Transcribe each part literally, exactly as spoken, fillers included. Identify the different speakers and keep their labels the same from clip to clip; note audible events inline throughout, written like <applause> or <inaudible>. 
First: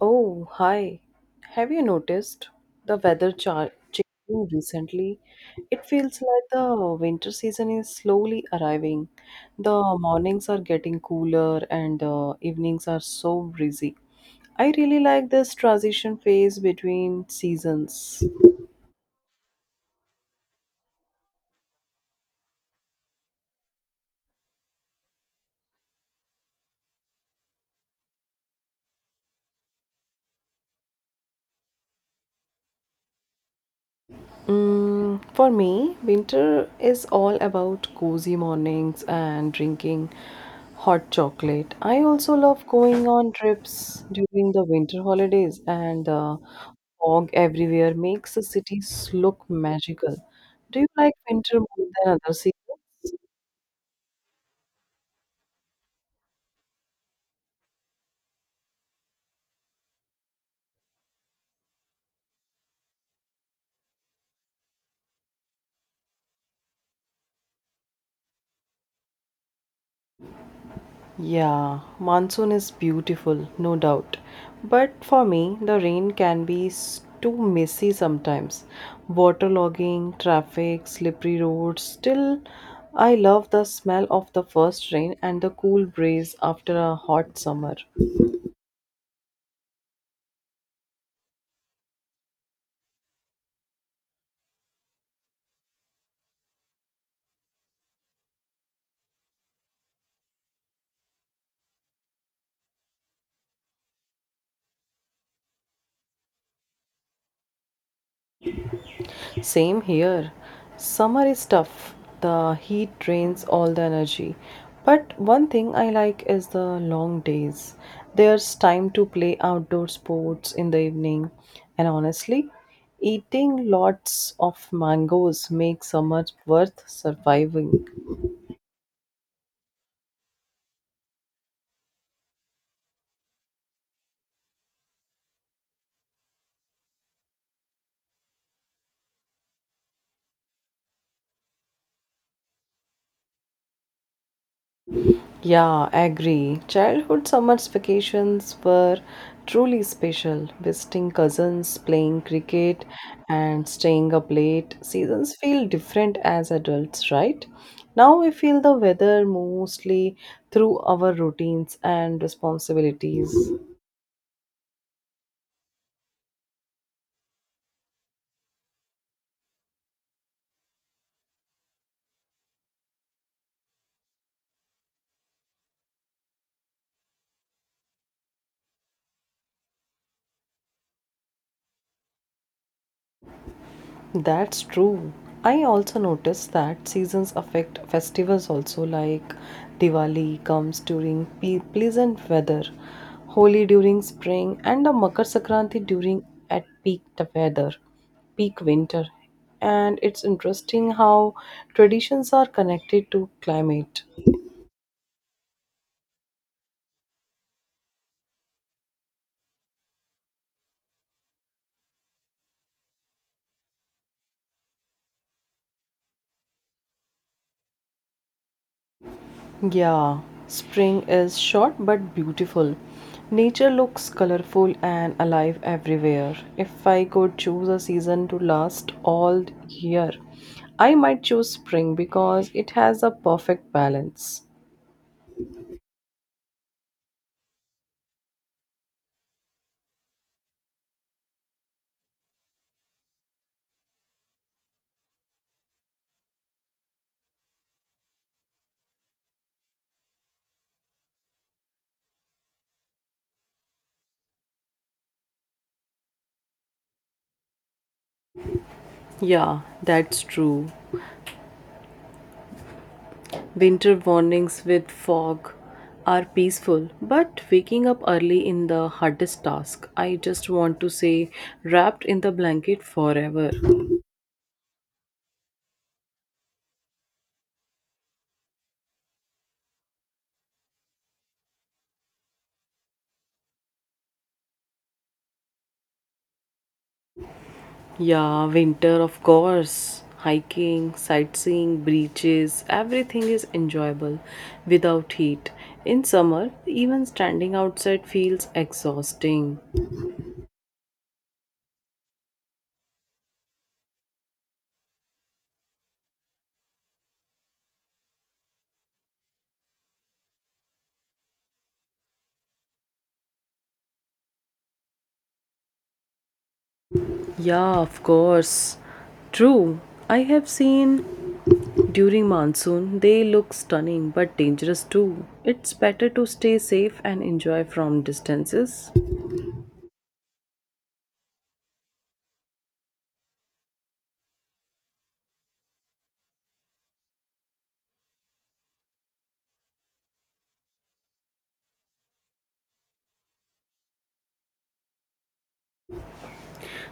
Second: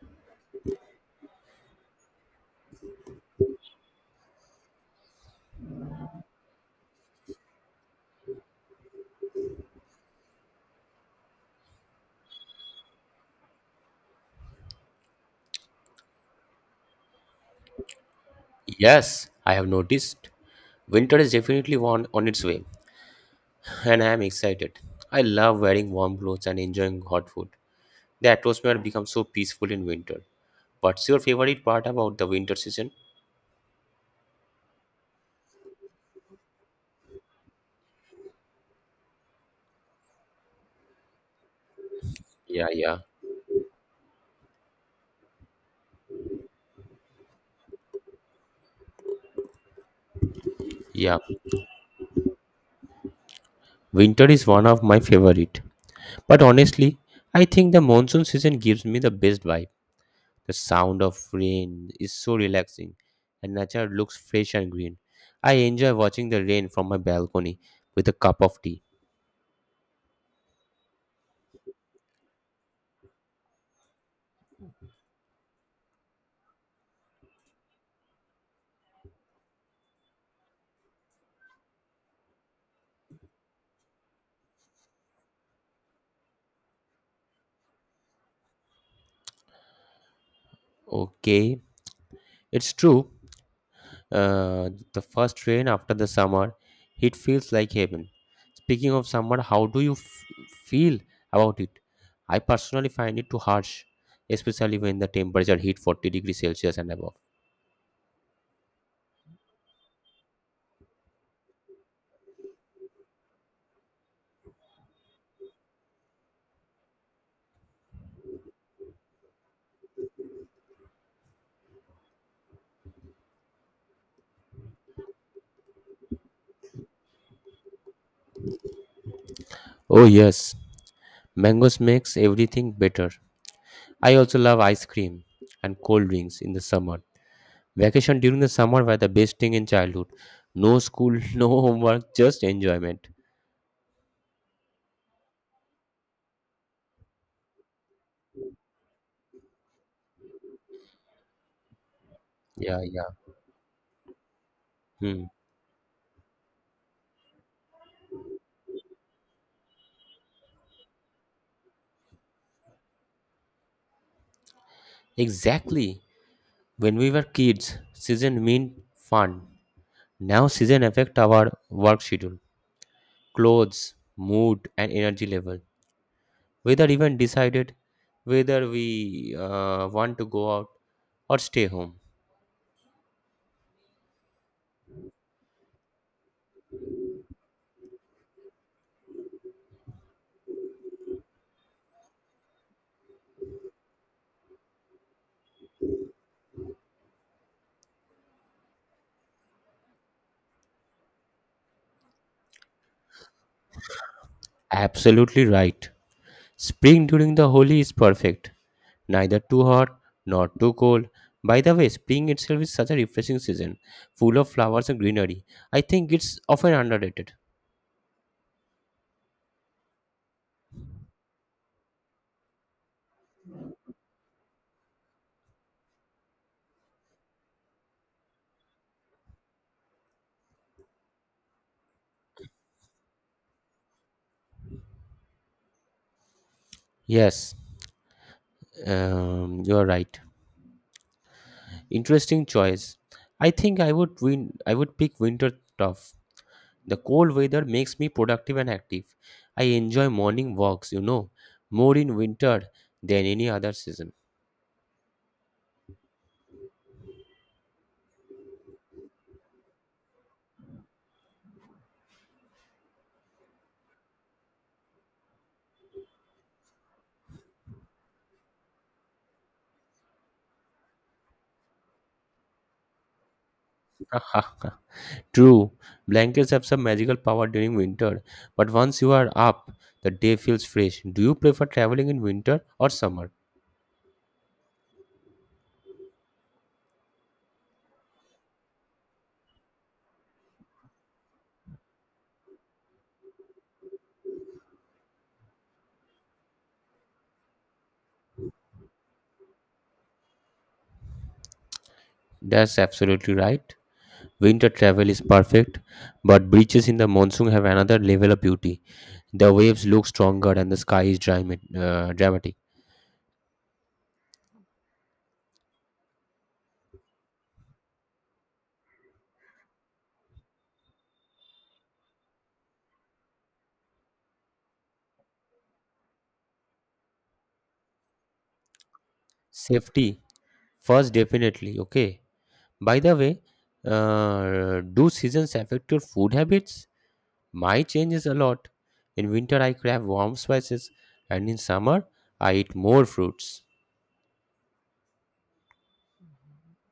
Speaker 1: Oh, hi. Have you noticed the weather chart changing recently? It feels like the winter season is slowly arriving. The mornings are getting cooler and the evenings are so breezy. I really like this transition phase between seasons.
Speaker 2: Yes, I have noticed. Winter is definitely on, on its way, and I am excited. I love wearing warm clothes and enjoying hot food. The atmosphere becomes so peaceful in winter. What's your favorite part about the winter season?
Speaker 1: Mm, for me, winter is all about cozy mornings and drinking hot chocolate. I also
Speaker 2: Yeah,
Speaker 1: love
Speaker 2: yeah,
Speaker 1: going on trips during the winter holidays, and the fog everywhere makes the cities look magical. Do you like
Speaker 2: yeah.
Speaker 1: winter more than other seasons?
Speaker 2: Winter is one of my favorite. But honestly, I think the monsoon season gives me the best vibe. The sound of rain is so relaxing, and nature looks fresh and green. I enjoy watching the rain from my balcony with a cup of tea.
Speaker 1: Yeah, monsoon is beautiful, no doubt. But for me, the rain can be s- too messy sometimes. Waterlogging, traffic, slippery roads. Still, I love the smell of the first rain and the cool breeze after a hot summer.
Speaker 2: Okay, it's true. Uh, the first rain after the summer, it feels like heaven. Speaking of summer, how do you f- feel about it? I personally find it too harsh, especially when the temperature hit forty degrees Celsius and above.
Speaker 1: Same here. Summer is tough. The heat drains all the energy. But one thing I like is the long days. There's time to play outdoor sports in the evening. And honestly, eating lots of mangoes makes summer worth surviving.
Speaker 2: Oh yes, mangoes makes everything better. I also love ice cream and cold drinks in the summer. Vacation during the summer were the best thing in childhood. No school, <laughs> no homework, just enjoyment.
Speaker 1: Yeah, agree. Childhood summer's vacations were truly special. Visiting cousins, playing
Speaker 2: Yeah,
Speaker 1: cricket,
Speaker 2: yeah.
Speaker 1: and staying up late.
Speaker 2: Hmm.
Speaker 1: Seasons feel different as adults, right? Now we feel the weather mostly through our routines and responsibilities.
Speaker 2: Exactly. When we were kids, season meant fun. Now season affect our work schedule, clothes, mood and energy level. Whether even decided whether we uh, want to go out or stay home.
Speaker 1: That's true. I also noticed that seasons affect festivals also like Diwali comes during pe- pleasant weather, Holi during spring and the Makar Sankranti during at peak the weather, peak winter. And it's interesting how traditions are connected to climate.
Speaker 2: Absolutely right. Spring during the Holi is perfect. Neither too hot nor too cold. By the way, spring itself is such a refreshing season, full of flowers and greenery. I think it's often underrated.
Speaker 1: Yeah, spring is short but beautiful. Nature looks colorful and alive everywhere. If I could choose a season to last all year, I might choose spring because it has a perfect balance.
Speaker 2: Yes, um, you are right. Interesting choice. I think I would win I would pick winter tough. The cold weather makes me productive and active. I enjoy morning walks, you know, more in winter than any other season.
Speaker 1: Yeah, that's true. Winter mornings with fog are peaceful, but waking up early in the hardest task. I just want to say, wrapped in the blanket forever.
Speaker 2: <laughs> True, blankets have some magical power during winter, but once you are up, the day feels fresh. Do you prefer traveling in winter or summer?
Speaker 1: Yeah, winter, of course. Hiking, sightseeing, beaches, everything is enjoyable without heat. In summer, even standing outside feels exhausting.
Speaker 2: That's absolutely right. Winter travel is perfect, but beaches in the monsoon have another level of beauty. The waves look stronger and the sky is drama- uh, dramatic.
Speaker 1: Yeah, of course. True. I have seen during monsoon they look stunning but dangerous too. It's better to stay safe and enjoy from distances.
Speaker 2: Safety first, definitely. Okay. By the way, uh, do seasons affect your food habits? My changes a lot. In winter, I crave warm spices, and in summer, I eat more fruits.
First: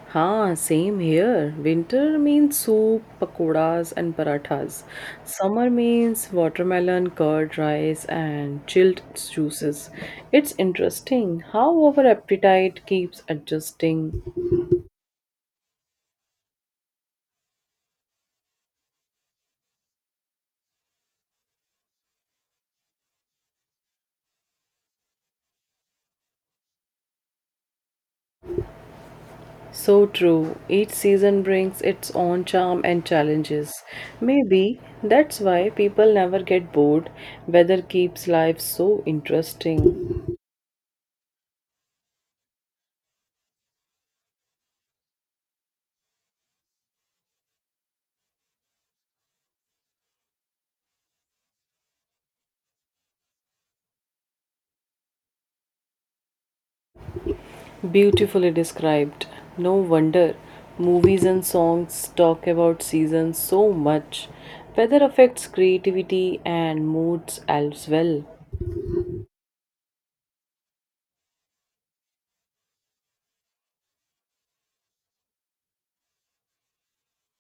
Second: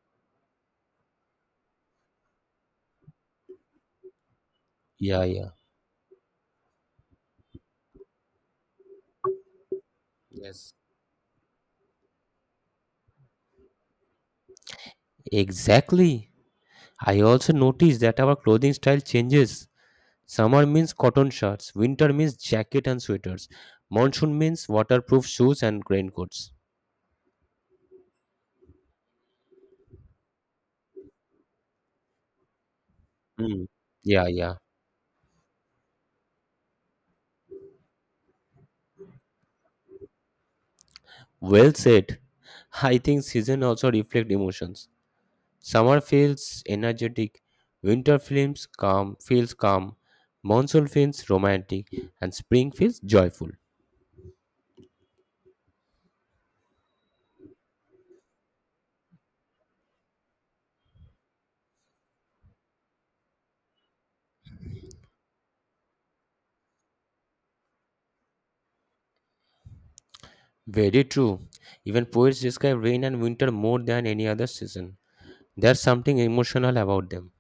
Speaker 1: Huh, same here. Winter means soup, pakoras, and parathas.
Speaker 2: Yeah, yeah.
Speaker 1: Summer means watermelon, curd, rice, and chilled juices. It's
Speaker 2: Yes.
Speaker 1: interesting how our appetite keeps adjusting.
Speaker 2: Exactly. I also notice that our clothing style changes. Summer means cotton shirts, winter means jacket and sweaters, monsoon means waterproof shoes and raincoats.
Speaker 1: So true. Each season brings its own charm and
Speaker 2: Mm.
Speaker 1: challenges.
Speaker 2: Yeah, yeah.
Speaker 1: Maybe that's why people never get bored. Weather keeps life so interesting.
Speaker 2: Well said. I think season also reflect emotions. Summer feels energetic, winter feels calm, feels calm, monsoon feels romantic, and spring feels joyful.
Speaker 1: Beautifully described. No wonder movies and songs talk about seasons so much. Weather affects creativity and moods as well.
Speaker 2: Very true. Even poets describe rain and winter more than any other season. There's something emotional about them.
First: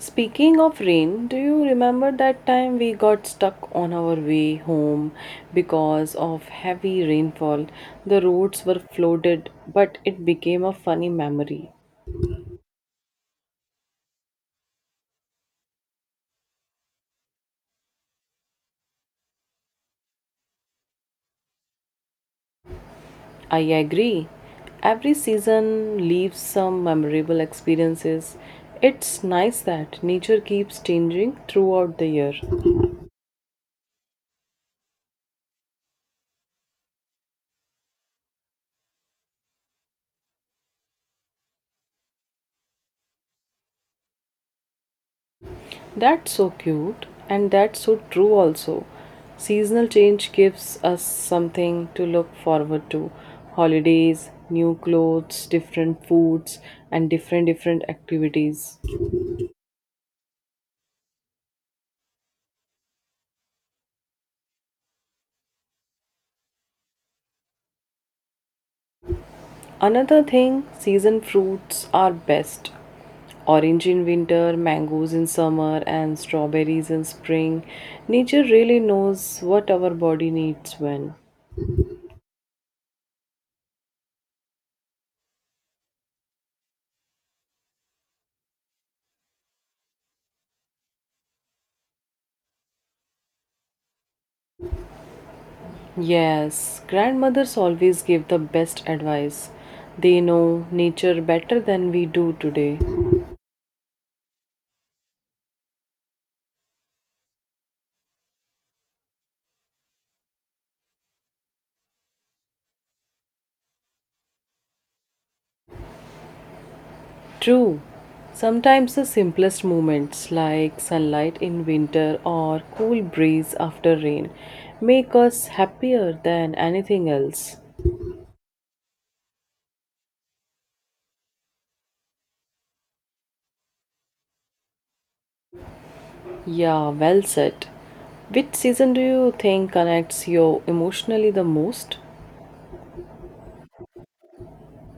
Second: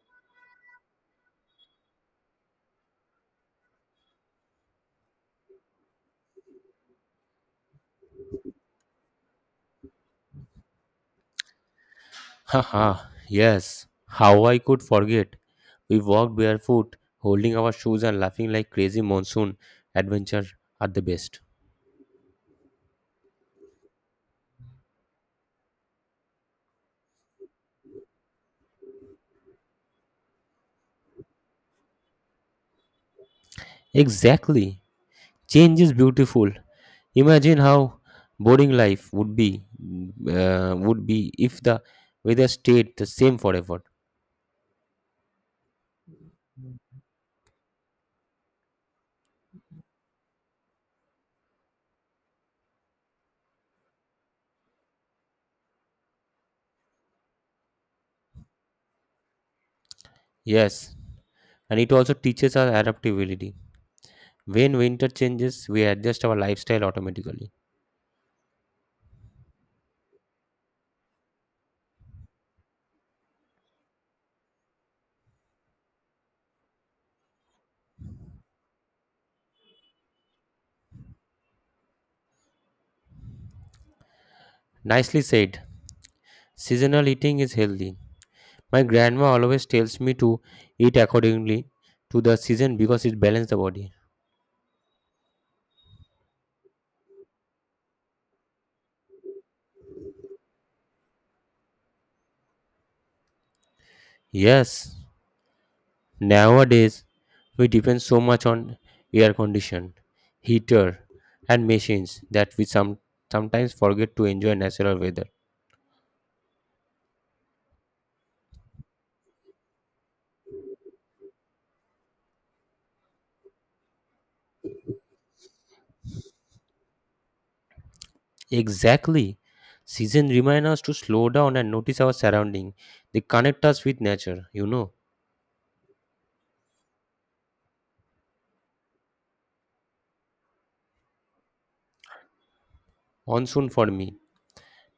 Speaker 1: Speaking of rain, do you remember that time we got stuck on our way home because of heavy rainfall? The roads were flooded, but it became a funny memory.
Speaker 2: Haha, yes. How I could forget. We walked barefoot, holding our shoes and laughing like crazy monsoon. Adventure at the best.
Speaker 1: I agree. Every season leaves some memorable experiences. It's nice that nature keeps changing throughout the year.
Speaker 2: Exactly. Change is beautiful. Imagine how boring life would be uh, would be if the weather stayed the same forever.
Speaker 1: That's so cute and that's so true also. Seasonal change gives us something to look forward to. Holidays, new clothes, different foods and different different activities.
Speaker 2: Yes. And it also teaches us adaptability. When winter changes, we adjust our lifestyle automatically.
Speaker 1: Another thing, season fruits are best. Orange in winter, mangoes in summer, and strawberries in spring. Nature really knows what our body needs when.
Speaker 2: Nicely said. Seasonal eating is healthy. My grandma always tells me to eat accordingly to the season because it balances the body.
Speaker 1: Yes, grandmothers always give the best advice. They know nature better than we do today.
Speaker 2: Yes. Nowadays, we depend so much on air condition, heater, and machines that we some, sometimes forget to enjoy natural weather.
Speaker 1: True, sometimes the simplest moments like sunlight in winter or cool breeze after rain make us happier than anything else.
Speaker 2: Exactly. Season remind us to slow down and notice our surrounding. They connect us with nature, you know.
Speaker 1: Yeah, well said. Which season do you think connects you emotionally the most?
Speaker 2: Monsoon for me.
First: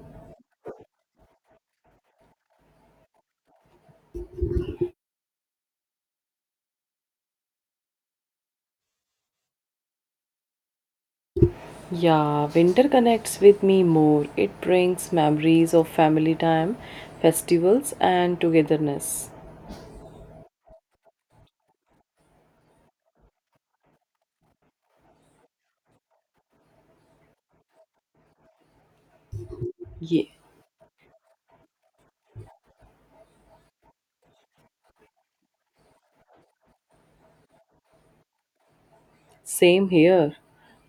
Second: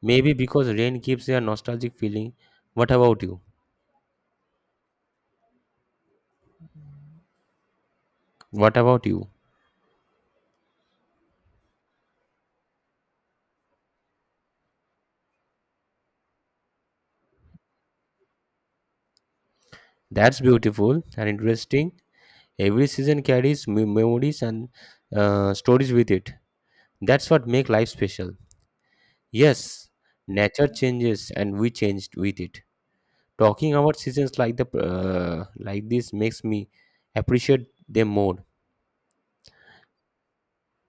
Speaker 2: Maybe because rain gives a nostalgic feeling. What about you? What about you?
Speaker 1: Yeah, winter connects with me more. It brings memories of family time, festivals, and togetherness.
Speaker 2: That's beautiful and interesting. Every season carries me- memories and uh, stories with it. That's what make life special. Yes,
Speaker 1: Yeah,
Speaker 2: nature changes and we changed with it. Talking about seasons like the uh, like this makes me appreciate them more.
Speaker 1: same here.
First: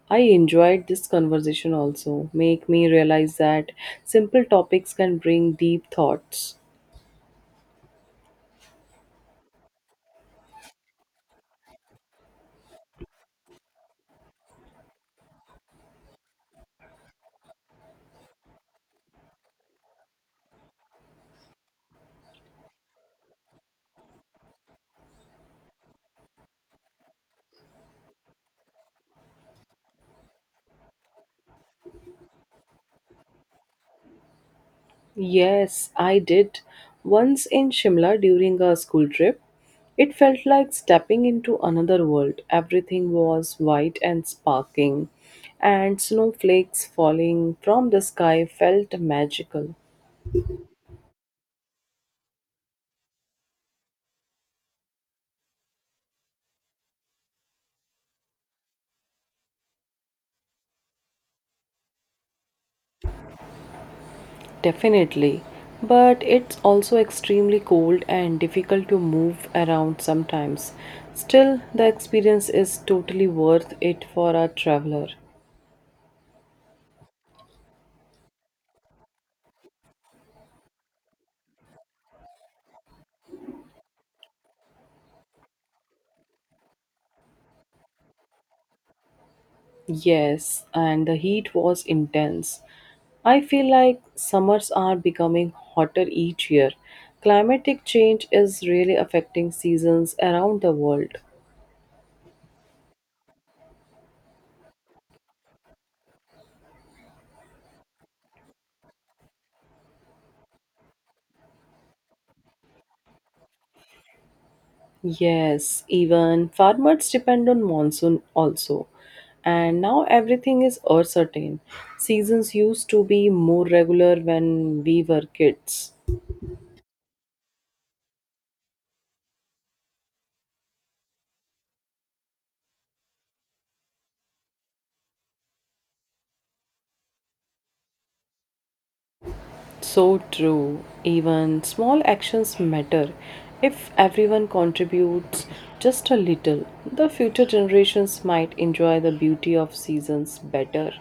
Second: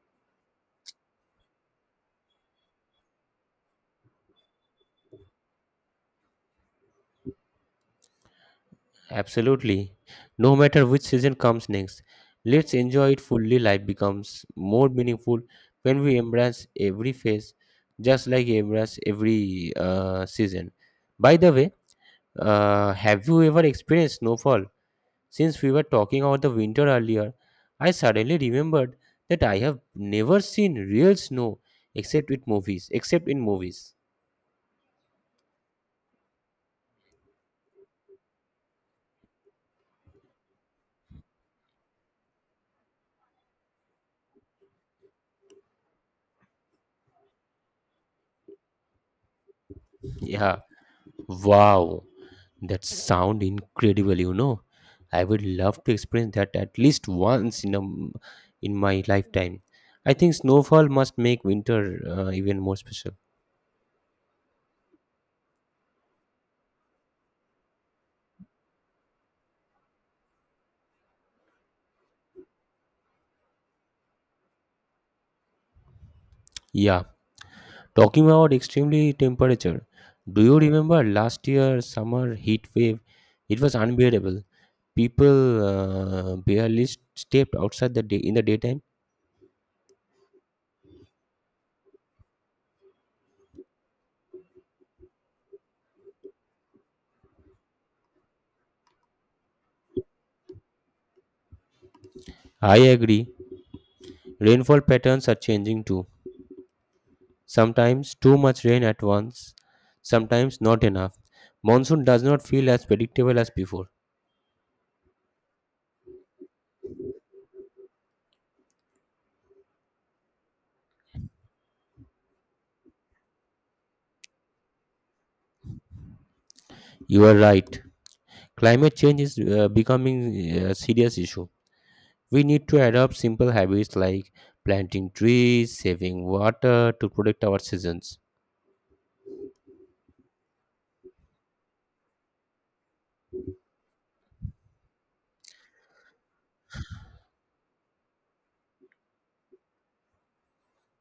Speaker 1: I enjoyed this conversation also. Make me realize that simple topics can bring deep thoughts.
Speaker 2: Absolutely. No matter which season comes next, let's enjoy it fully. Life becomes more meaningful when we embrace every phase, just like embrace every uh, season. By the way, uh, have you ever experienced snowfall? Since we were talking about the winter earlier, I suddenly remembered that I have never seen real snow except with movies, except in movies.
Speaker 1: Yes, I did. Once in Shimla during a school trip, it felt like stepping into another world. Everything was white and sparkling, and snowflakes falling from the sky felt magical.
Speaker 2: Yeah. Wow. That sound incredible, you know. I would love to experience that at least once in a, m- in my lifetime. I think snowfall must make winter uh, even more special.
Speaker 1: Definitely. But it's also extremely cold and difficult to move around sometimes. Still, the experience is totally worth it for a traveler.
Speaker 2: Yeah. Talking about extremely temperature, do you remember last year summer heat wave? It was unbearable. People uh, barely s- stepped outside the day in the daytime.
Speaker 1: Yes, and the heat was intense. I feel like summers are becoming hotter each year. Climatic change is really affecting seasons around the world.
Speaker 2: I agree, rainfall patterns are changing too. Sometimes too much rain at once, sometimes not enough. Monsoon does not feel as predictable as before.
Speaker 1: Yes, even farmers depend on monsoon also. And now everything is uncertain. Seasons used to be more regular when we were kids.
Speaker 2: You are right, climate change is uh, becoming a serious issue. We need to adopt simple habits like planting trees, saving water to protect our seasons.
Speaker 1: So true. Even small actions matter. If everyone contributes just a little, the future generations might enjoy the beauty of seasons better.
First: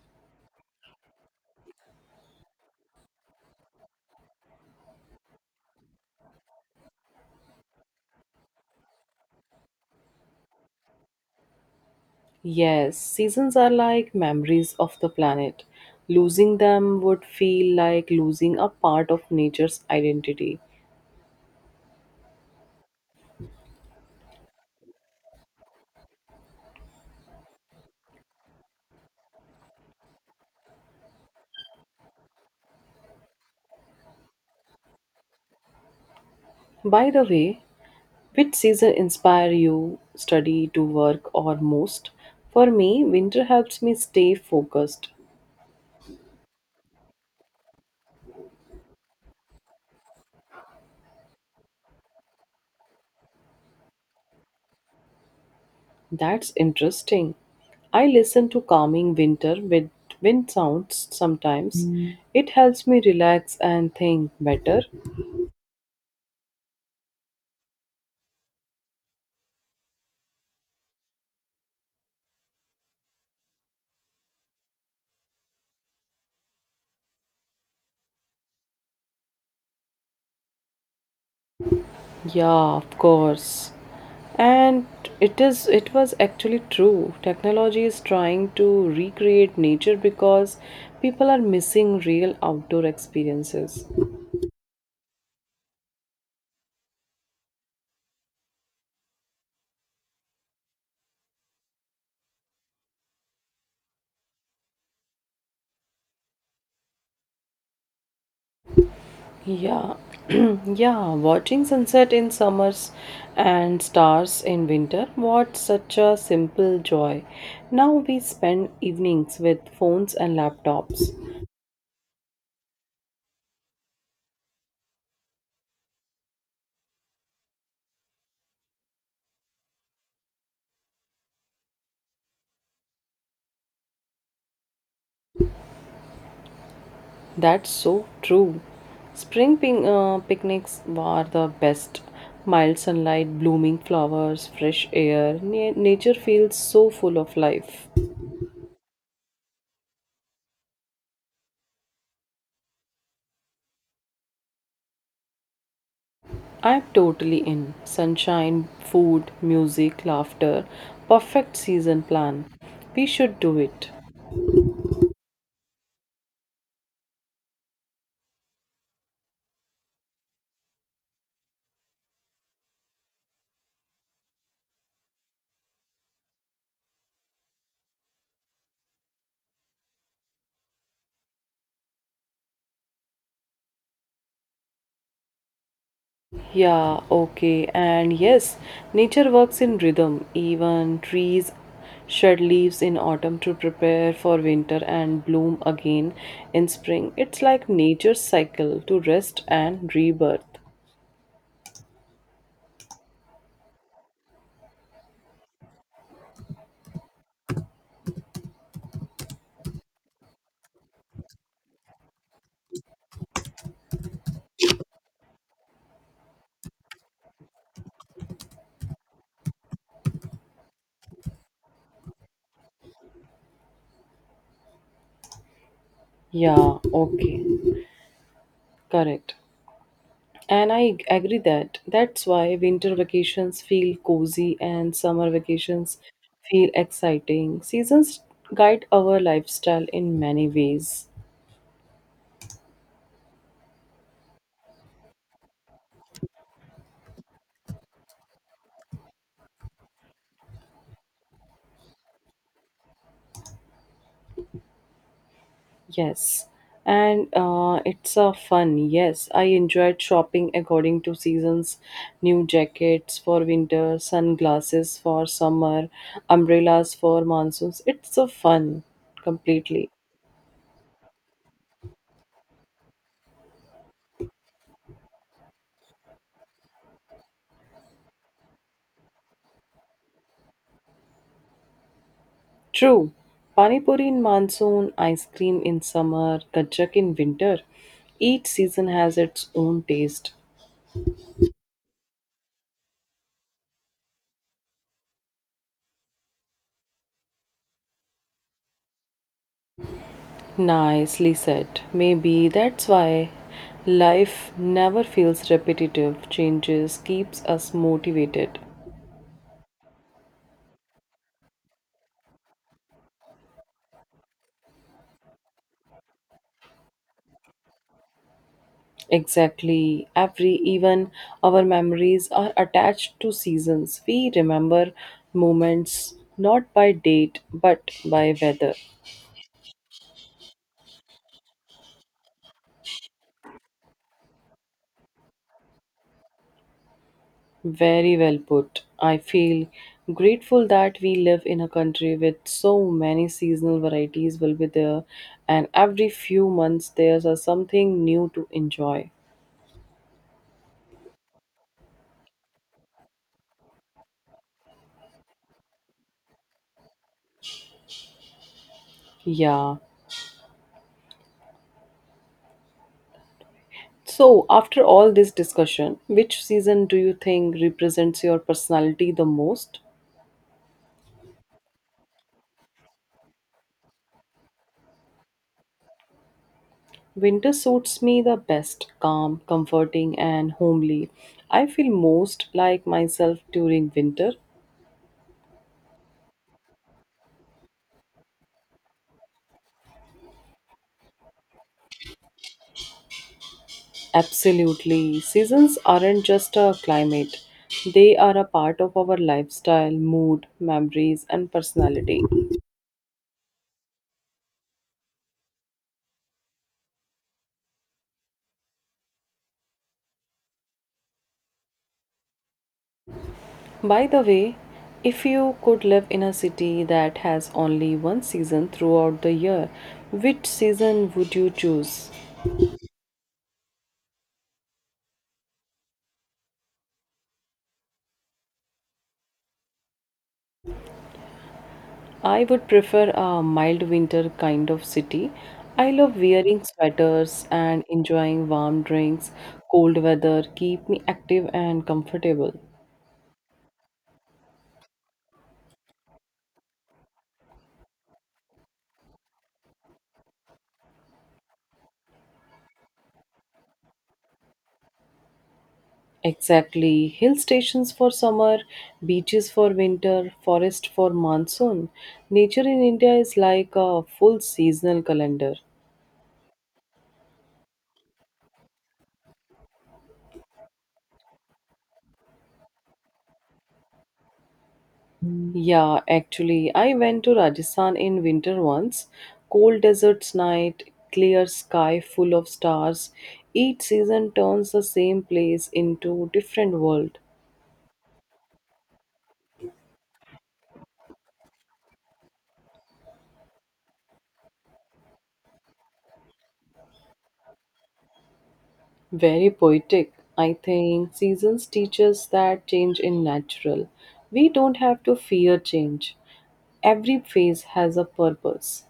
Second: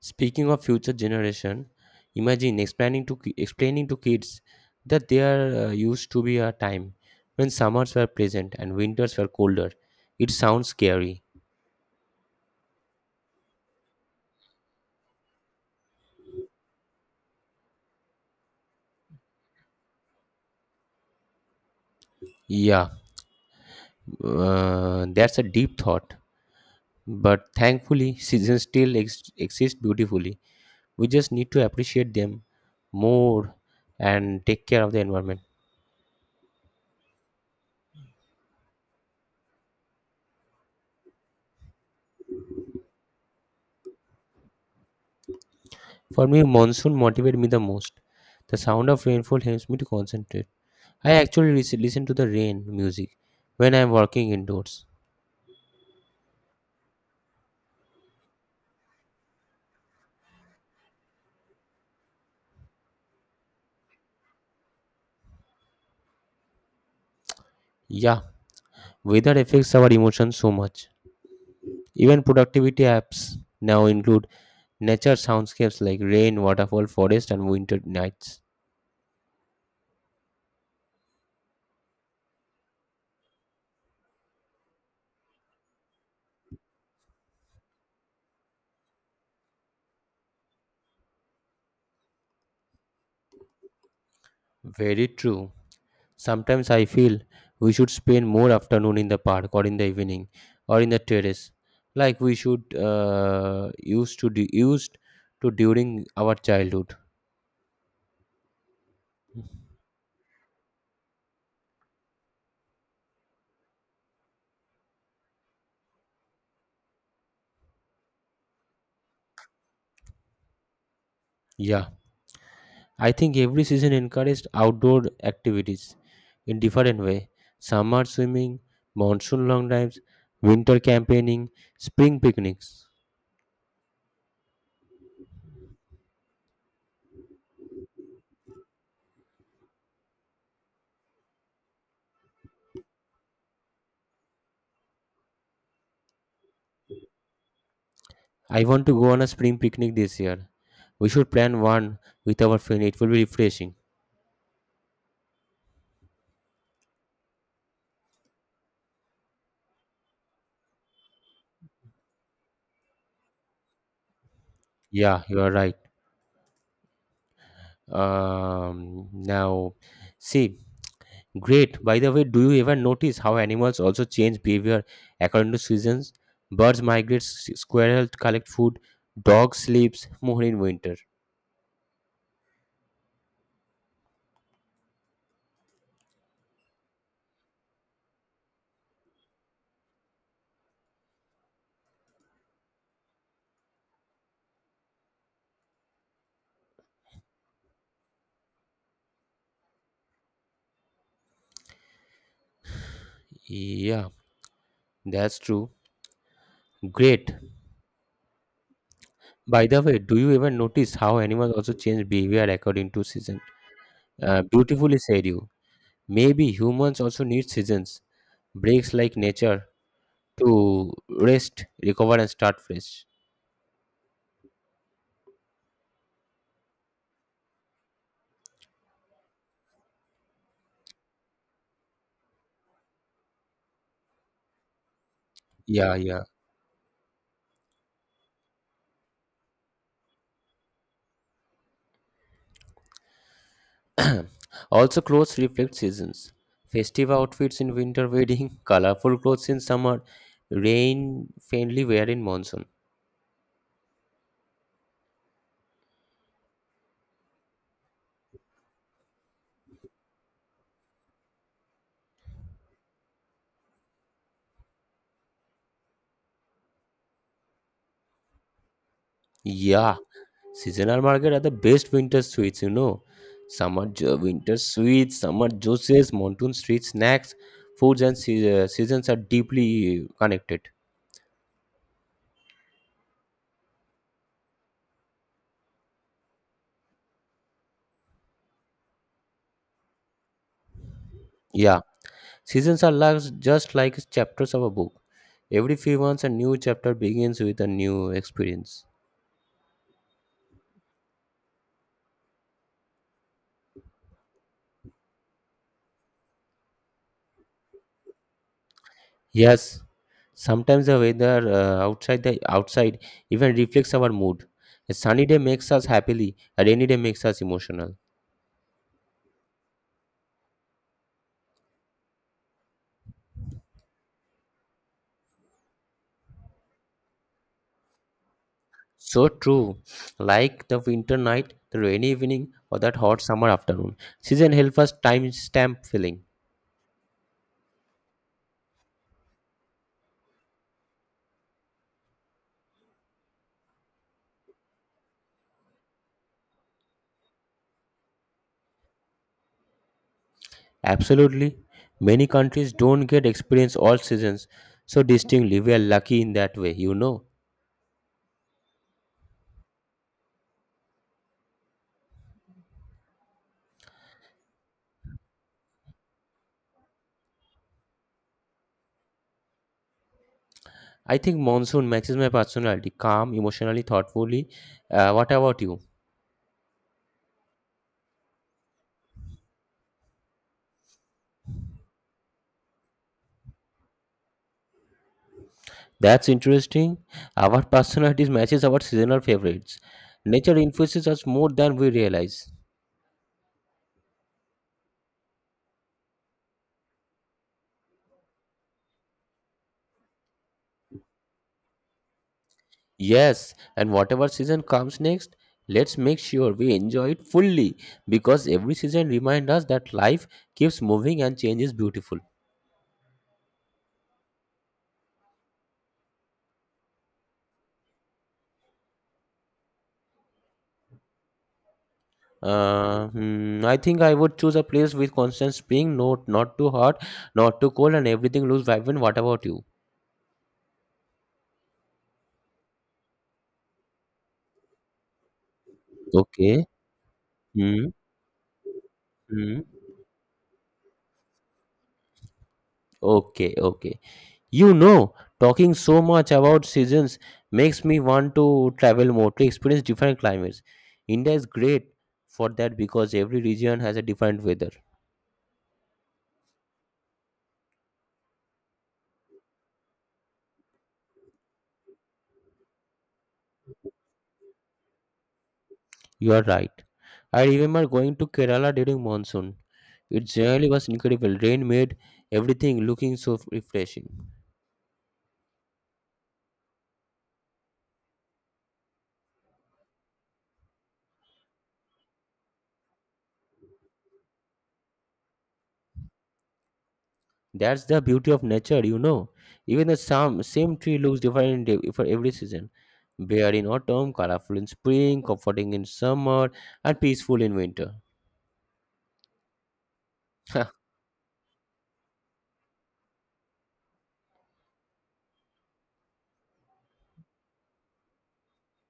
Speaker 2: Speaking of future generation, imagine explaining to ki- explaining to kids that there uh, used to be a time when summers were pleasant and winters were colder. It sounds scary.
Speaker 1: Yes, seasons are like memories of the planet. Losing them would feel like losing a part of nature's identity.
Speaker 2: Yeah, uh, that's a deep thought. But thankfully, <laughs> seasons still ex- exist beautifully. We just need to appreciate them more and take care of the environment.
Speaker 1: By the way, which season inspire you study to work or most? For me, winter helps me stay focused.
Speaker 2: For me, monsoon motivates me the most. The sound of rainfall helps me to concentrate. I actually lis- listen to the rain music when I'm working indoors.
Speaker 1: That's interesting. I listen to calming winter with wind sounds sometimes. Mm. It helps me relax and think better.
Speaker 2: Yeah, weather affects our emotions so much. Even productivity apps now include nature soundscapes like rain, waterfall, forest, and winter nights.
Speaker 1: Yeah, of course. And it is it was actually true. Technology is trying to recreate nature because people are missing real outdoor experiences.
Speaker 2: Very true. Sometimes I feel we should spend more afternoon in the park or in the evening or in the terrace, like we should uh, used to do, used to during our childhood.
Speaker 1: Yeah, <clears throat> yeah, watching sunset in summers and stars in winter, what such a simple joy. Now we spend evenings with phones and laptops.
Speaker 2: Yeah. I think every season encouraged outdoor activities in different way. Summer swimming, monsoon long drives, winter campaigning, spring picnics.
Speaker 1: That's so true. Spring pin- uh, picnics were the best. Mild sunlight, blooming flowers, fresh air. Na- nature feels so full of life.
Speaker 2: I want to go on a spring picnic this year. We should plan one with our friend. It will be refreshing.
Speaker 1: I'm totally in. Sunshine, food, music, laughter. Perfect season plan. We should do it.
Speaker 2: Yeah, you are right. Um, now, see, great. By the way, do you ever notice how animals also change behavior according to seasons? Birds migrate, s- squirrels collect food, dog sleeps more in winter.
Speaker 1: Yeah, okay. And yes, nature works in rhythm. Even trees shed leaves in autumn to prepare for winter and bloom again in spring. It's like nature's cycle to rest and rebirth.
Speaker 2: Yeah, that's true. Great. By the way, do you ever notice how animals also change behavior according to season? Uh, beautifully said you. Maybe humans also need seasons, breaks like nature to rest, recover, and start fresh.
Speaker 1: Yeah, okay. Correct. And I ag- agree that that's why winter vacations feel cozy and summer
Speaker 2: Yeah,
Speaker 1: vacations
Speaker 2: yeah.
Speaker 1: feel exciting. Seasons guide our lifestyle in many ways.
Speaker 2: <clears throat> Also, clothes reflect seasons. Festive outfits in winter wedding, <laughs> colorful clothes in summer, rain friendly wear in monsoon.
Speaker 1: Yes. And uh, it's a fun. Yes, I enjoyed shopping according to seasons. New jackets for winter, sunglasses for summer, umbrellas for monsoons. It's a fun completely.
Speaker 2: Yeah, seasonal market are the best winter sweets, you know. Summer jo- winter sweets, summer juices, monsoon street snacks, foods and se- uh, seasons are deeply connected.
Speaker 1: True. Panipuri in monsoon, ice cream in summer, kajak in winter. Each season has its own taste.
Speaker 2: Yeah, seasons are like, just like chapters of a book. Every few months, a new chapter begins with a new experience.
Speaker 1: Nicely said. Maybe that's why life never feels repetitive. Changes keeps us motivated.
Speaker 2: Yes, sometimes the weather uh, outside the outside even reflects our mood. A sunny day makes us happily, a rainy day makes us emotional.
Speaker 1: Exactly. Every even our memories are attached to seasons. We remember moments not by date but by weather.
Speaker 2: So true. Like the winter night, the rainy evening, or that hot summer afternoon. Season help us timestamp feeling.
Speaker 1: Very well put. I feel grateful that we live in a country with so many seasonal varieties will be there and every few months there's a something new to enjoy.
Speaker 2: Absolutely. Many countries don't get experience all seasons so distinctly. We are lucky in that way, you know.
Speaker 1: Yeah. So, after all this discussion, which season do you think represents your personality the most?
Speaker 2: I think monsoon matches my personality, calm, emotionally, thoughtfully. Uh, what about you?
Speaker 1: Winter suits me the best, calm, comforting, and homely. I feel most like myself during winter.
Speaker 2: That's interesting. Our <laughs> personalities matches our seasonal favorites. Nature influences us more than we realize.
Speaker 1: Absolutely. Seasons aren't just a climate, they are a part of our lifestyle, mood, memories, and personality.
Speaker 2: Yes, and whatever season comes next, let's make sure we enjoy it fully because every season reminds us that life keeps moving and change is beautiful.
Speaker 1: By the way, if you could live in a city that has only one season throughout the year, which season would you choose?
Speaker 2: Uh, hmm, I think I would choose a place with constant spring, not not too hot, not too cold, and everything looks vibrant. What about you?
Speaker 1: I would prefer a mild winter kind of city. I love wearing
Speaker 2: Okay.
Speaker 1: sweaters and
Speaker 2: Hmm.
Speaker 1: enjoying warm drinks.
Speaker 2: Hmm.
Speaker 1: Cold weather keep me active and comfortable.
Speaker 2: Okay. Okay. You know, talking so much about seasons makes me want to travel more to experience different climates. India is great for that because every region has a different weather.
Speaker 1: Exactly. Hill stations for summer, beaches for winter, forest for monsoon. Nature in India is like a full seasonal calendar.
Speaker 2: You are right. I remember going to Kerala during monsoon. It generally was incredible. Rain made everything looking so refreshing.
Speaker 1: Yeah, actually, I went to Rajasthan in winter once. Cold deserts night, clear sky full of stars. Each season turns the same place into different world.
Speaker 2: That's the beauty of nature, you know. Even the same, same tree looks different in de- for every season. Bare in autumn, colorful in spring, comforting in summer, and peaceful in winter.
Speaker 1: Very poetic. I
Speaker 2: <laughs>
Speaker 1: think seasons teach us that change in natural. We don't have to fear change. Every phase has a purpose,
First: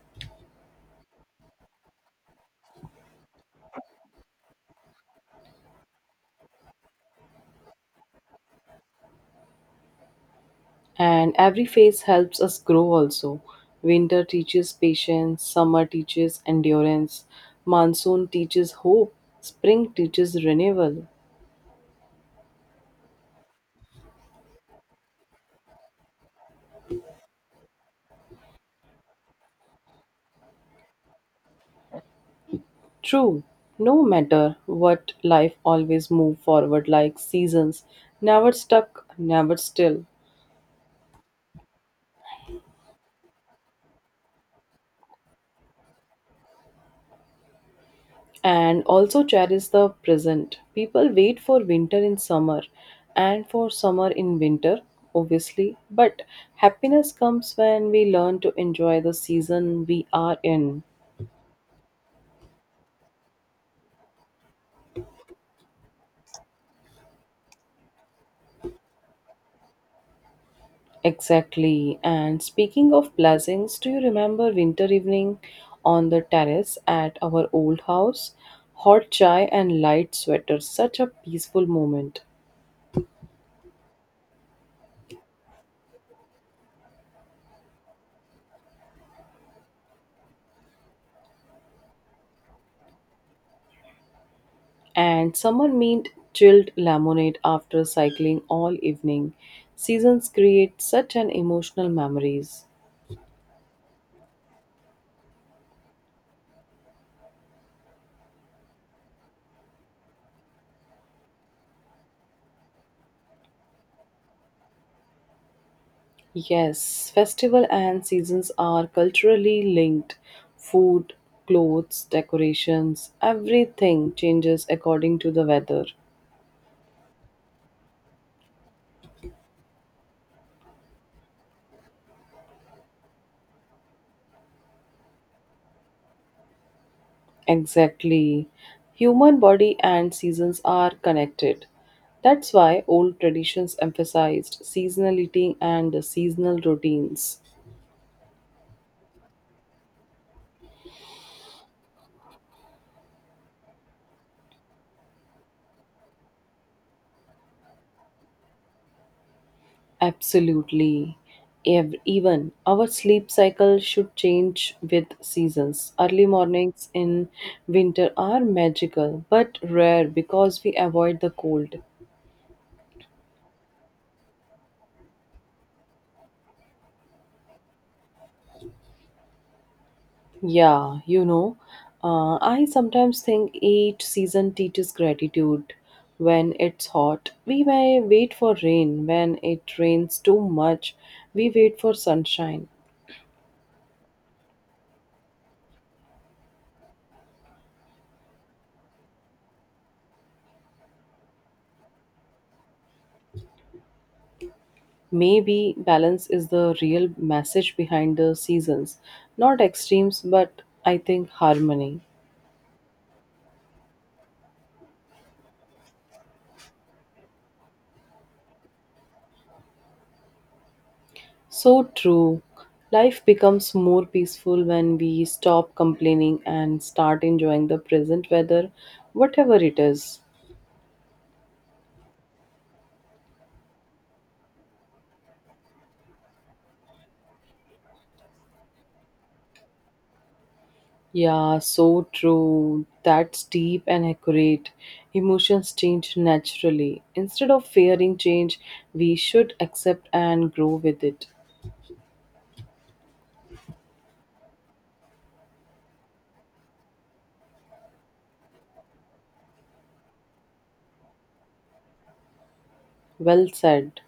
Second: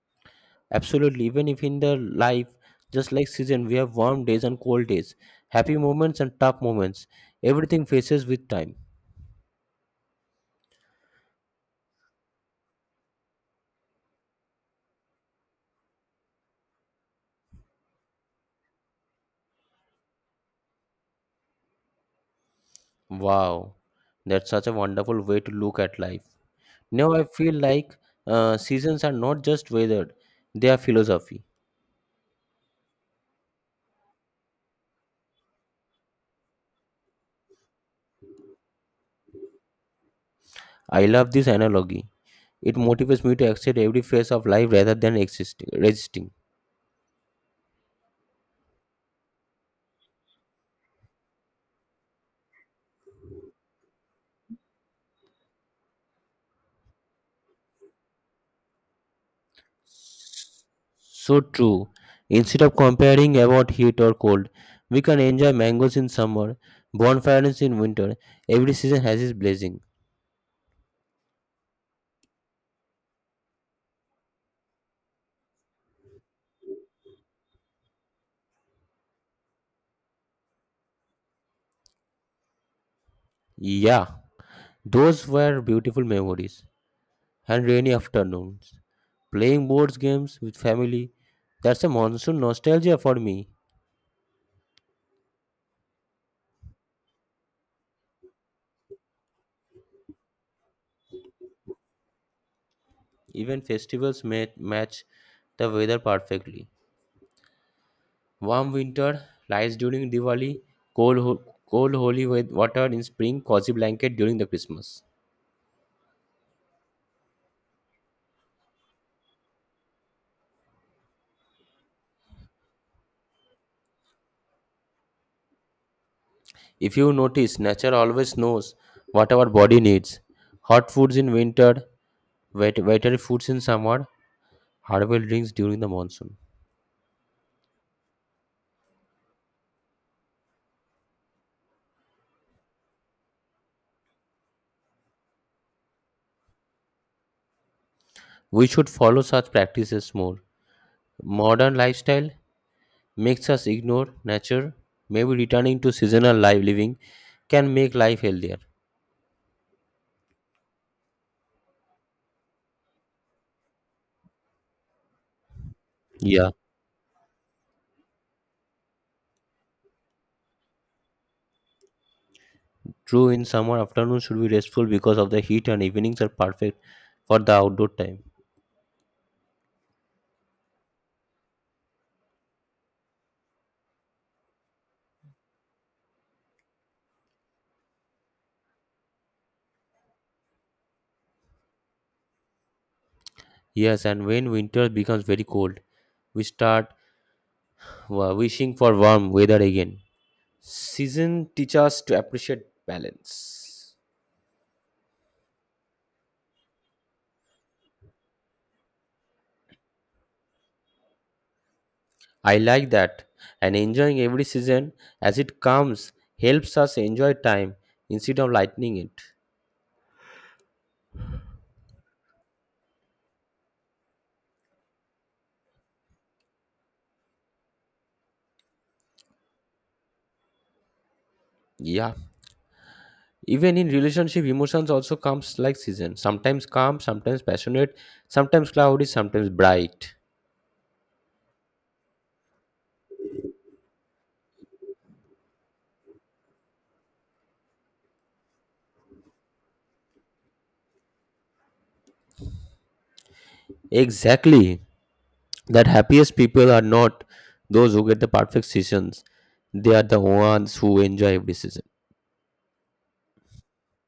Speaker 2: Absolutely, even if in the life, just like season, we have warm days and cold days, happy moments and tough moments. Everything faces with time.
Speaker 1: and every phase helps us grow also. Winter teaches patience, summer teaches endurance, monsoon teaches hope, spring teaches renewal.
Speaker 2: Wow, that's such a wonderful way to look at life. Now I feel like uh, seasons are not just weather; they are philosophy.
Speaker 1: True, no matter what, life always move forward like seasons, never stuck, never still.
Speaker 2: I love this analogy. It motivates me to accept every phase of life rather than existing, resisting.
Speaker 1: And also cherish the present. People wait for winter in summer and for summer in winter, obviously, but happiness comes when we learn to enjoy the season we are in.
Speaker 2: So true. Instead of comparing about heat or cold, we can enjoy mangoes in summer, bonfires in winter. Every season has its blessing.
Speaker 1: Exactly. And speaking of blessings, do you remember winter evening on the terrace at our old house? Hot chai and light sweater, such a peaceful moment.
Speaker 2: Yeah, those were beautiful memories and rainy afternoons. Playing board games with family, that's a monsoon nostalgia for me.
Speaker 1: And someone meant chilled lemonade after cycling all evening. Seasons create such an emotional memories.
Speaker 2: Even festivals ma- match the weather perfectly. Warm winter lights during Diwali, cold, ho- cold holy wa- water in spring, cozy blanket during the Christmas.
Speaker 1: Yes, festival and seasons are culturally linked. Food, clothes, decorations, everything changes according to the weather.
Speaker 2: If you notice, nature always knows what our body needs. Hot foods in winter, wet, wetter foods in summer, herbal drinks during the monsoon.
Speaker 1: Exactly. Human body and seasons are connected. That's why old traditions emphasized seasonality and seasonal routines.
Speaker 2: We should follow such practices more. Modern lifestyle makes us ignore nature. Maybe returning to seasonal life living can make life healthier.
Speaker 1: Absolutely. Ev- Even our sleep cycle should change with seasons. Early
Speaker 2: Yeah,
Speaker 1: mornings in winter are magical but rare because we avoid the cold.
Speaker 2: true. In summer, afternoons should be restful because of the heat, and evenings are perfect for the outdoor time.
Speaker 1: Yeah, you know, uh, I sometimes think each season teaches gratitude. When it's hot, we may wait for rain. When it rains too much, we wait for sunshine.
Speaker 2: Yes, and when winter becomes very cold, we start Wa- wishing for warm weather again. Season teach us to appreciate balance.
Speaker 1: Maybe balance is the real message behind the seasons, not extremes, but I think harmony.
Speaker 2: I like that, and enjoying every season as it comes helps us enjoy time instead of lightening it.
Speaker 1: So true. Life becomes more peaceful when we stop complaining and start enjoying the present weather, whatever it is.
Speaker 2: Yeah. Even in relationship, emotions also comes like season. Sometimes calm, sometimes passionate, sometimes cloudy, sometimes bright.
Speaker 1: Yeah, so true. That's deep and accurate. Emotions change naturally. Instead of fearing change, we should accept and grow with it.
Speaker 2: Exactly. That happiest people are not those who get the perfect seasons. They are the ones who enjoy every season.
Speaker 1: Well said.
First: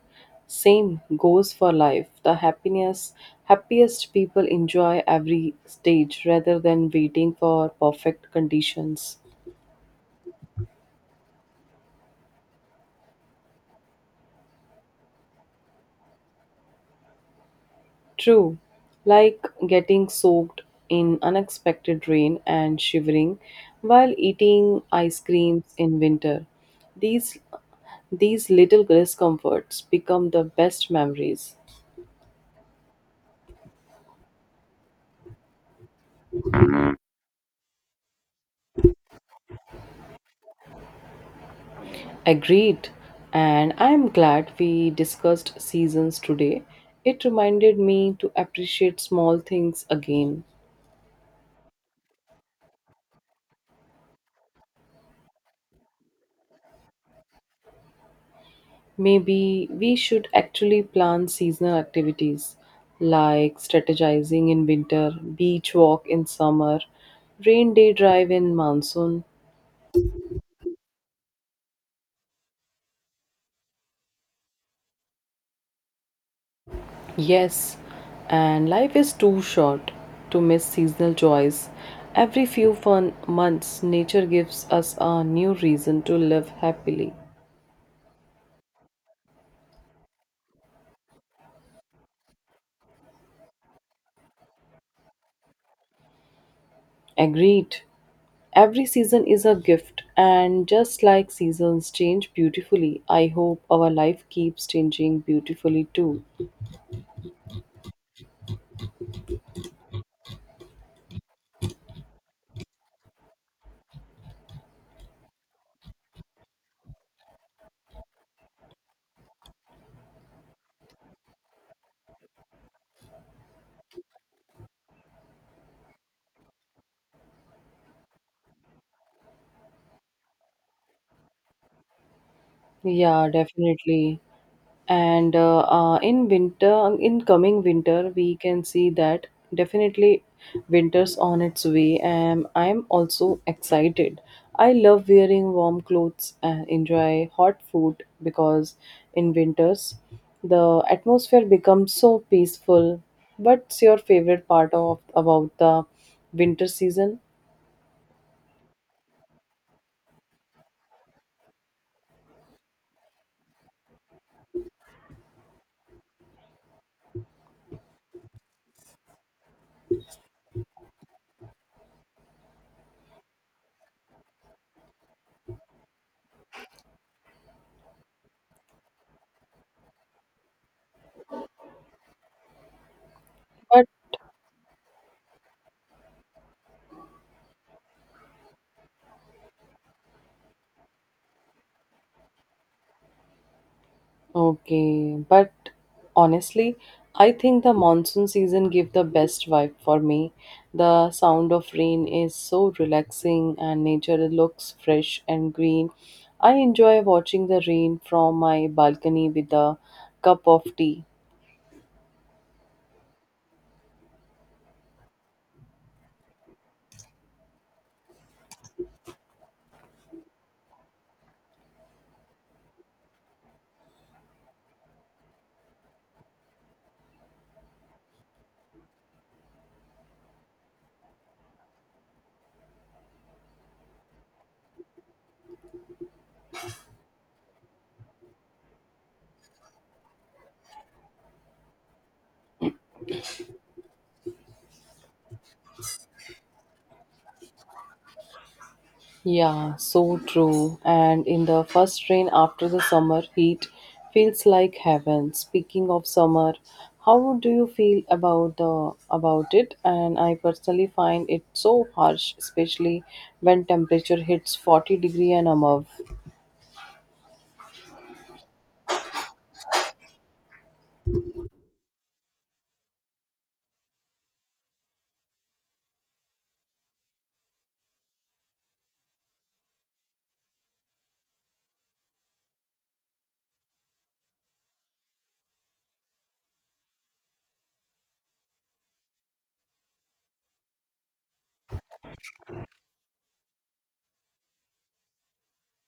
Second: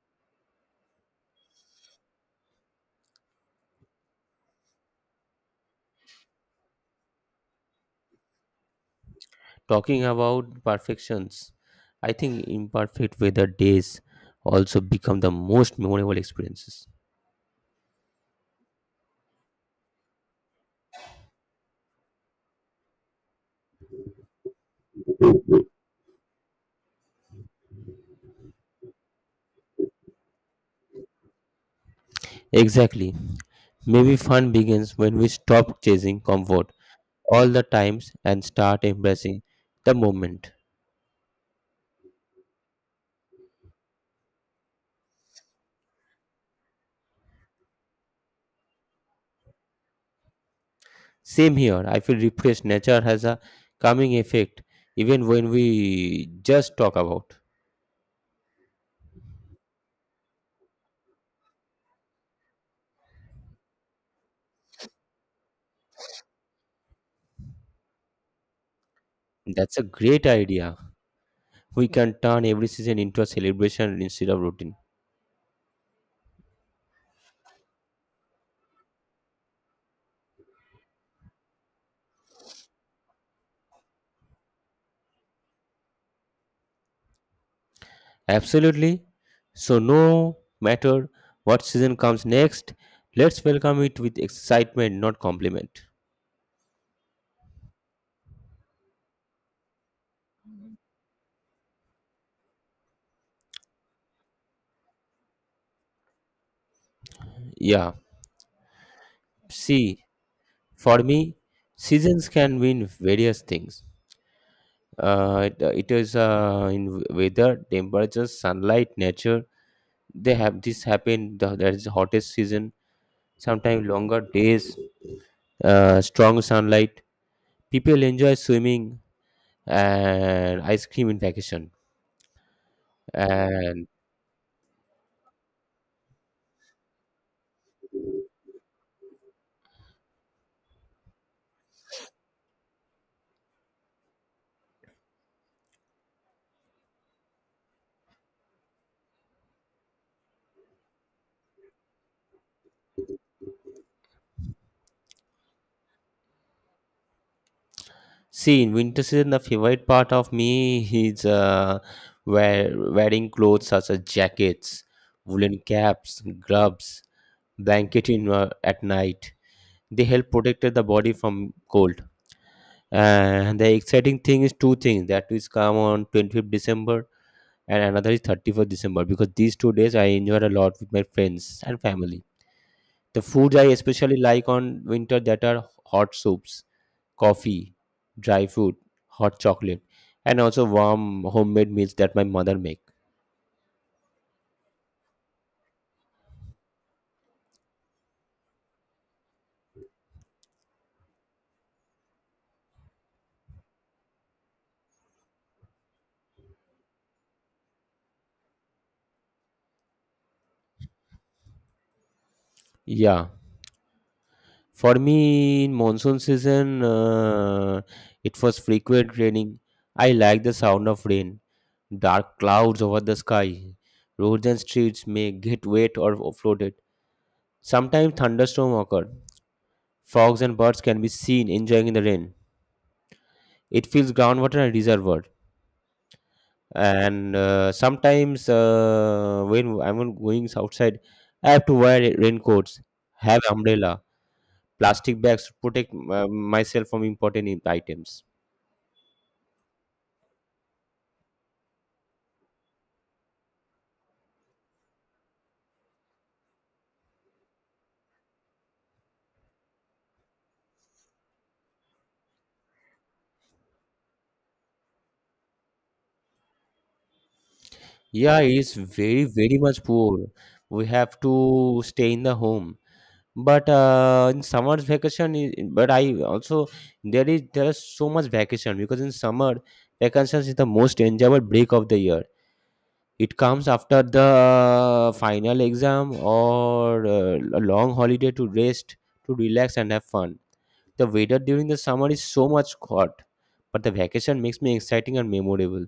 Speaker 1: Same goes for life. The happiness, happiest people enjoy every stage rather than waiting for perfect conditions.
Speaker 2: Talking about perfections, I think imperfect weather days also become the most memorable experiences.
Speaker 1: True, like getting soaked in unexpected rain and shivering while eating ice creams in winter. These these little discomforts become the best memories.
Speaker 2: Exactly. Maybe fun begins when we stop chasing comfort all the times and start embracing the moment.
Speaker 1: Agreed. And I am glad we discussed seasons today. It reminded me to appreciate small things again.
Speaker 2: Same here. I feel refreshed. Nature has a calming effect even when we just talk about.
Speaker 1: Maybe we should actually plan seasonal activities like strategizing in winter, beach walk in summer, rain day drive in monsoon.
Speaker 2: That's a great idea. We can turn every season into a celebration instead of routine.
Speaker 1: Yes, and life is too short to miss seasonal joys. Every few fun months, nature gives us a new reason to live happily.
Speaker 2: Absolutely. So, no matter what season comes next, let's welcome it with excitement, not compliment.
Speaker 1: Agreed. Every season is a gift, and just like seasons change beautifully, I hope our life keeps changing beautifully too.
Speaker 2: Yeah. See, for me, seasons can mean various things. Uh, it, uh, it is uh, in weather, temperature, sunlight, nature. They have this happen. The, there is the hottest season. Sometimes longer days, uh, strong sunlight. People enjoy swimming and ice cream in vacation.
Speaker 1: Yeah,
Speaker 2: And
Speaker 1: definitely. And uh, uh, in winter, in coming winter, we can see that definitely winter's on its way. And I'm also excited. I love wearing warm clothes and enjoy hot food because in winters, the atmosphere becomes so peaceful. What's your favorite part of about the winter season?
Speaker 2: see, in winter season, the favorite part of me is uh, wear, wearing clothes such as jackets, woolen caps, gloves, blanket in uh, at night. They help protect the body from cold. And the exciting thing is two things. That is come on twenty-fifth December and another is thirty-first December because these two days I enjoy a lot with my friends and family. The foods I
Speaker 1: But
Speaker 2: especially like on winter that are hot soups, coffee, dry food, hot chocolate, and also warm homemade meals that my mother make.
Speaker 1: okay, but honestly, I think the monsoon season give the best vibe for me. The sound of rain is so relaxing and nature looks fresh and green. I enjoy watching the rain from my balcony with a cup of tea.
Speaker 2: Yeah, for me in monsoon season, uh, it was frequent raining. I like the sound of rain, dark clouds over the sky. Roads and streets may get wet or flooded. Sometimes thunderstorms occur. Frogs and birds can be seen enjoying in the rain. It fills groundwater and reservoirs. And uh, sometimes uh, when I'm going outside, I have to wear ra- raincoats, have umbrella, plastic bags to protect uh, myself from important im- items.
Speaker 1: Yeah, so true. And in the first rain after the summer heat feels like heaven. Speaking of summer, how do you feel about the about it? And I personally find it so harsh, especially when temperature hits forty degree and above.
Speaker 2: Yeah, it's very very much poor. We have to stay in the home. But uh, in summer's vacation, i- but I also there is there is so much vacation, because in summer vacations is the most enjoyable break of the year. It comes after the uh, final exam or uh, a long holiday to rest, to relax and have fun. The weather during the summer is so much hot, but the vacation makes me exciting and memorable.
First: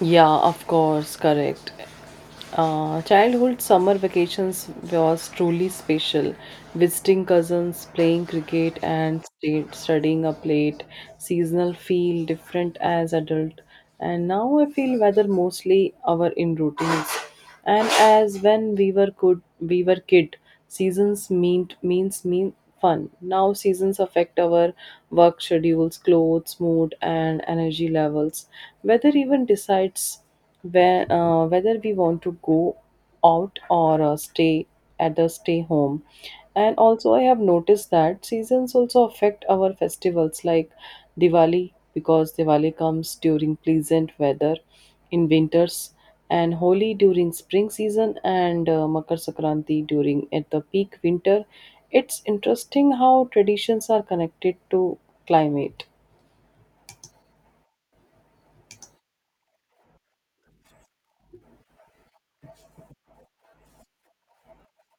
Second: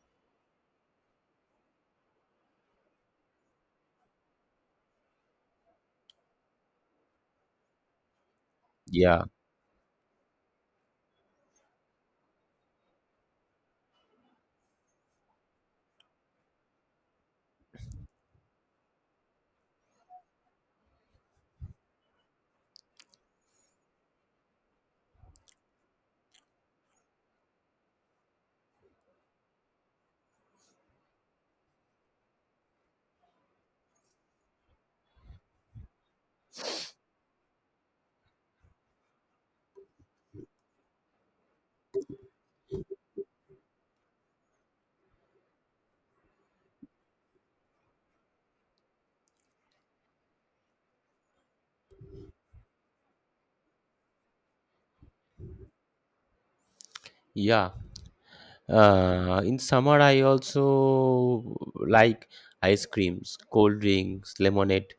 Speaker 1: Yeah, of course, correct. Uh, childhood summer vacations was truly special. Visiting cousins, playing cricket, and
Speaker 2: Yeah,
Speaker 1: stay, studying up late. Seasonal feel different as adult, and now I feel weather mostly our in routines. And as when we were good, we were kid. Seasons mean means mean fun. Now seasons affect our work schedules, clothes, mood, and energy levels. Weather even decides where, uh, whether we want to go out or uh, stay at the stay home. And also, I have noticed that seasons also affect our festivals like Diwali because Diwali comes during pleasant weather in winters, and Holi during spring season, and uh, Makar Sakranti during at the peak winter. It's interesting how traditions are connected to climate.
Speaker 2: yeah. Uh, in summer, I also like ice creams, cold drinks, lemonade,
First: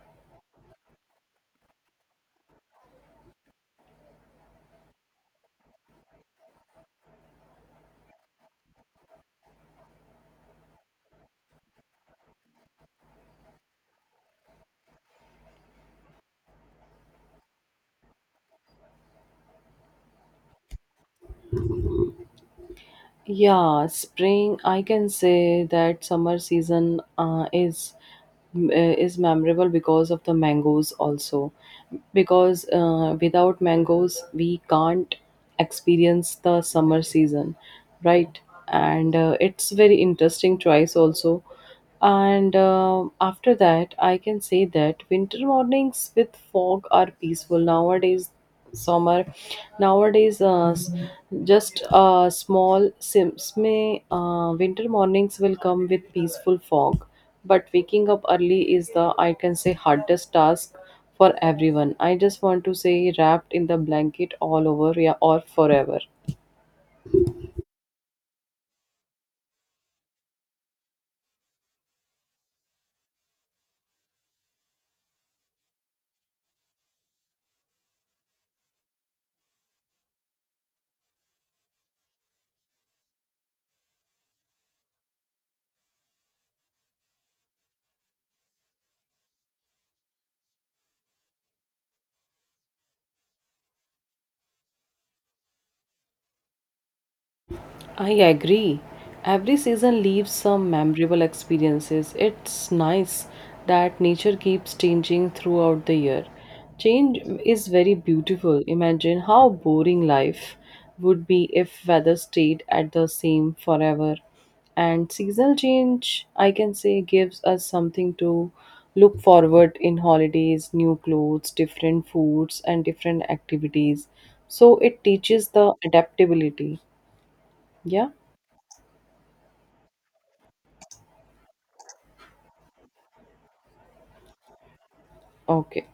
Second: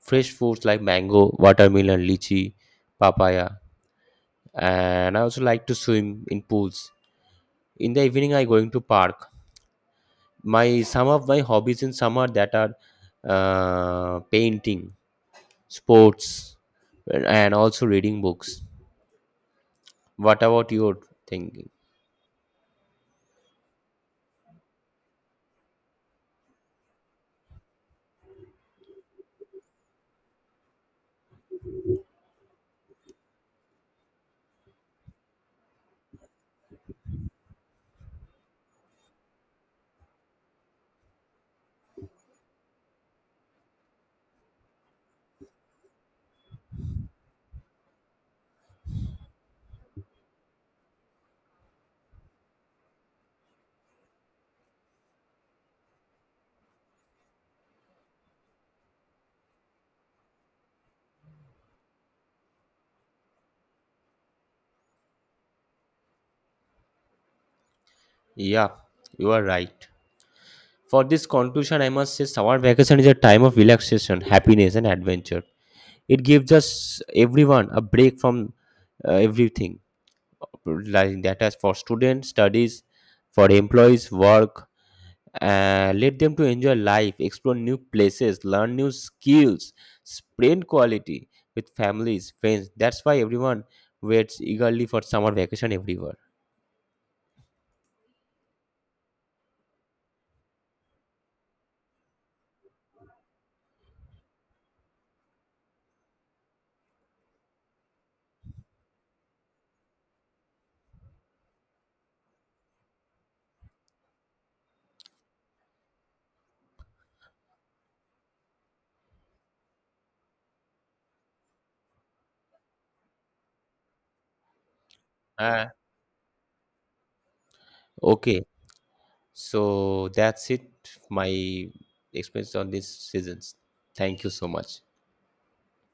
Speaker 2: fresh fruits like mango, watermelon, lychee, papaya, and I also like to swim in pools. In the evening, I going to park. My some of my hobbies in summer that are uh, painting, sports, and also reading books. What about your thinking?
Speaker 1: Yeah, spring. I can say that summer season uh, is uh, is memorable because of the mangoes also. Because uh, without mangoes, we can't experience the summer season, right? And uh, it's very interesting choice also. And um after that, I can say that winter mornings with fog are peaceful nowadays summer nowadays uh, s- just uh, small sims may uh, winter mornings will come with peaceful fog but waking up early is the I can say hardest task for everyone. I just want to say wrapped in the blanket all over yeah, or forever.
Speaker 2: Yeah, you are right. For this conclusion, I must say summer vacation is a time of relaxation, happiness and adventure. It gives us everyone a break from uh, everything like that, as for students studies, for employees work. Uh, let them to enjoy life, explore new places, learn new skills, spend quality with families, friends. That's why everyone waits eagerly for summer vacation everywhere.
Speaker 1: I agree. Every season leaves some memorable experiences. It's nice that nature keeps changing throughout the year. Change is very beautiful. Imagine how boring life would be if weather stayed at the same forever. And seasonal change, I can say, gives us something to look forward in holidays, new clothes, different foods and different activities. So it teaches
Speaker 2: uh,
Speaker 1: the adaptability. Yeah.
Speaker 2: okay so that's it, my experience on these seasons. Thank you so much.
Speaker 1: Okay.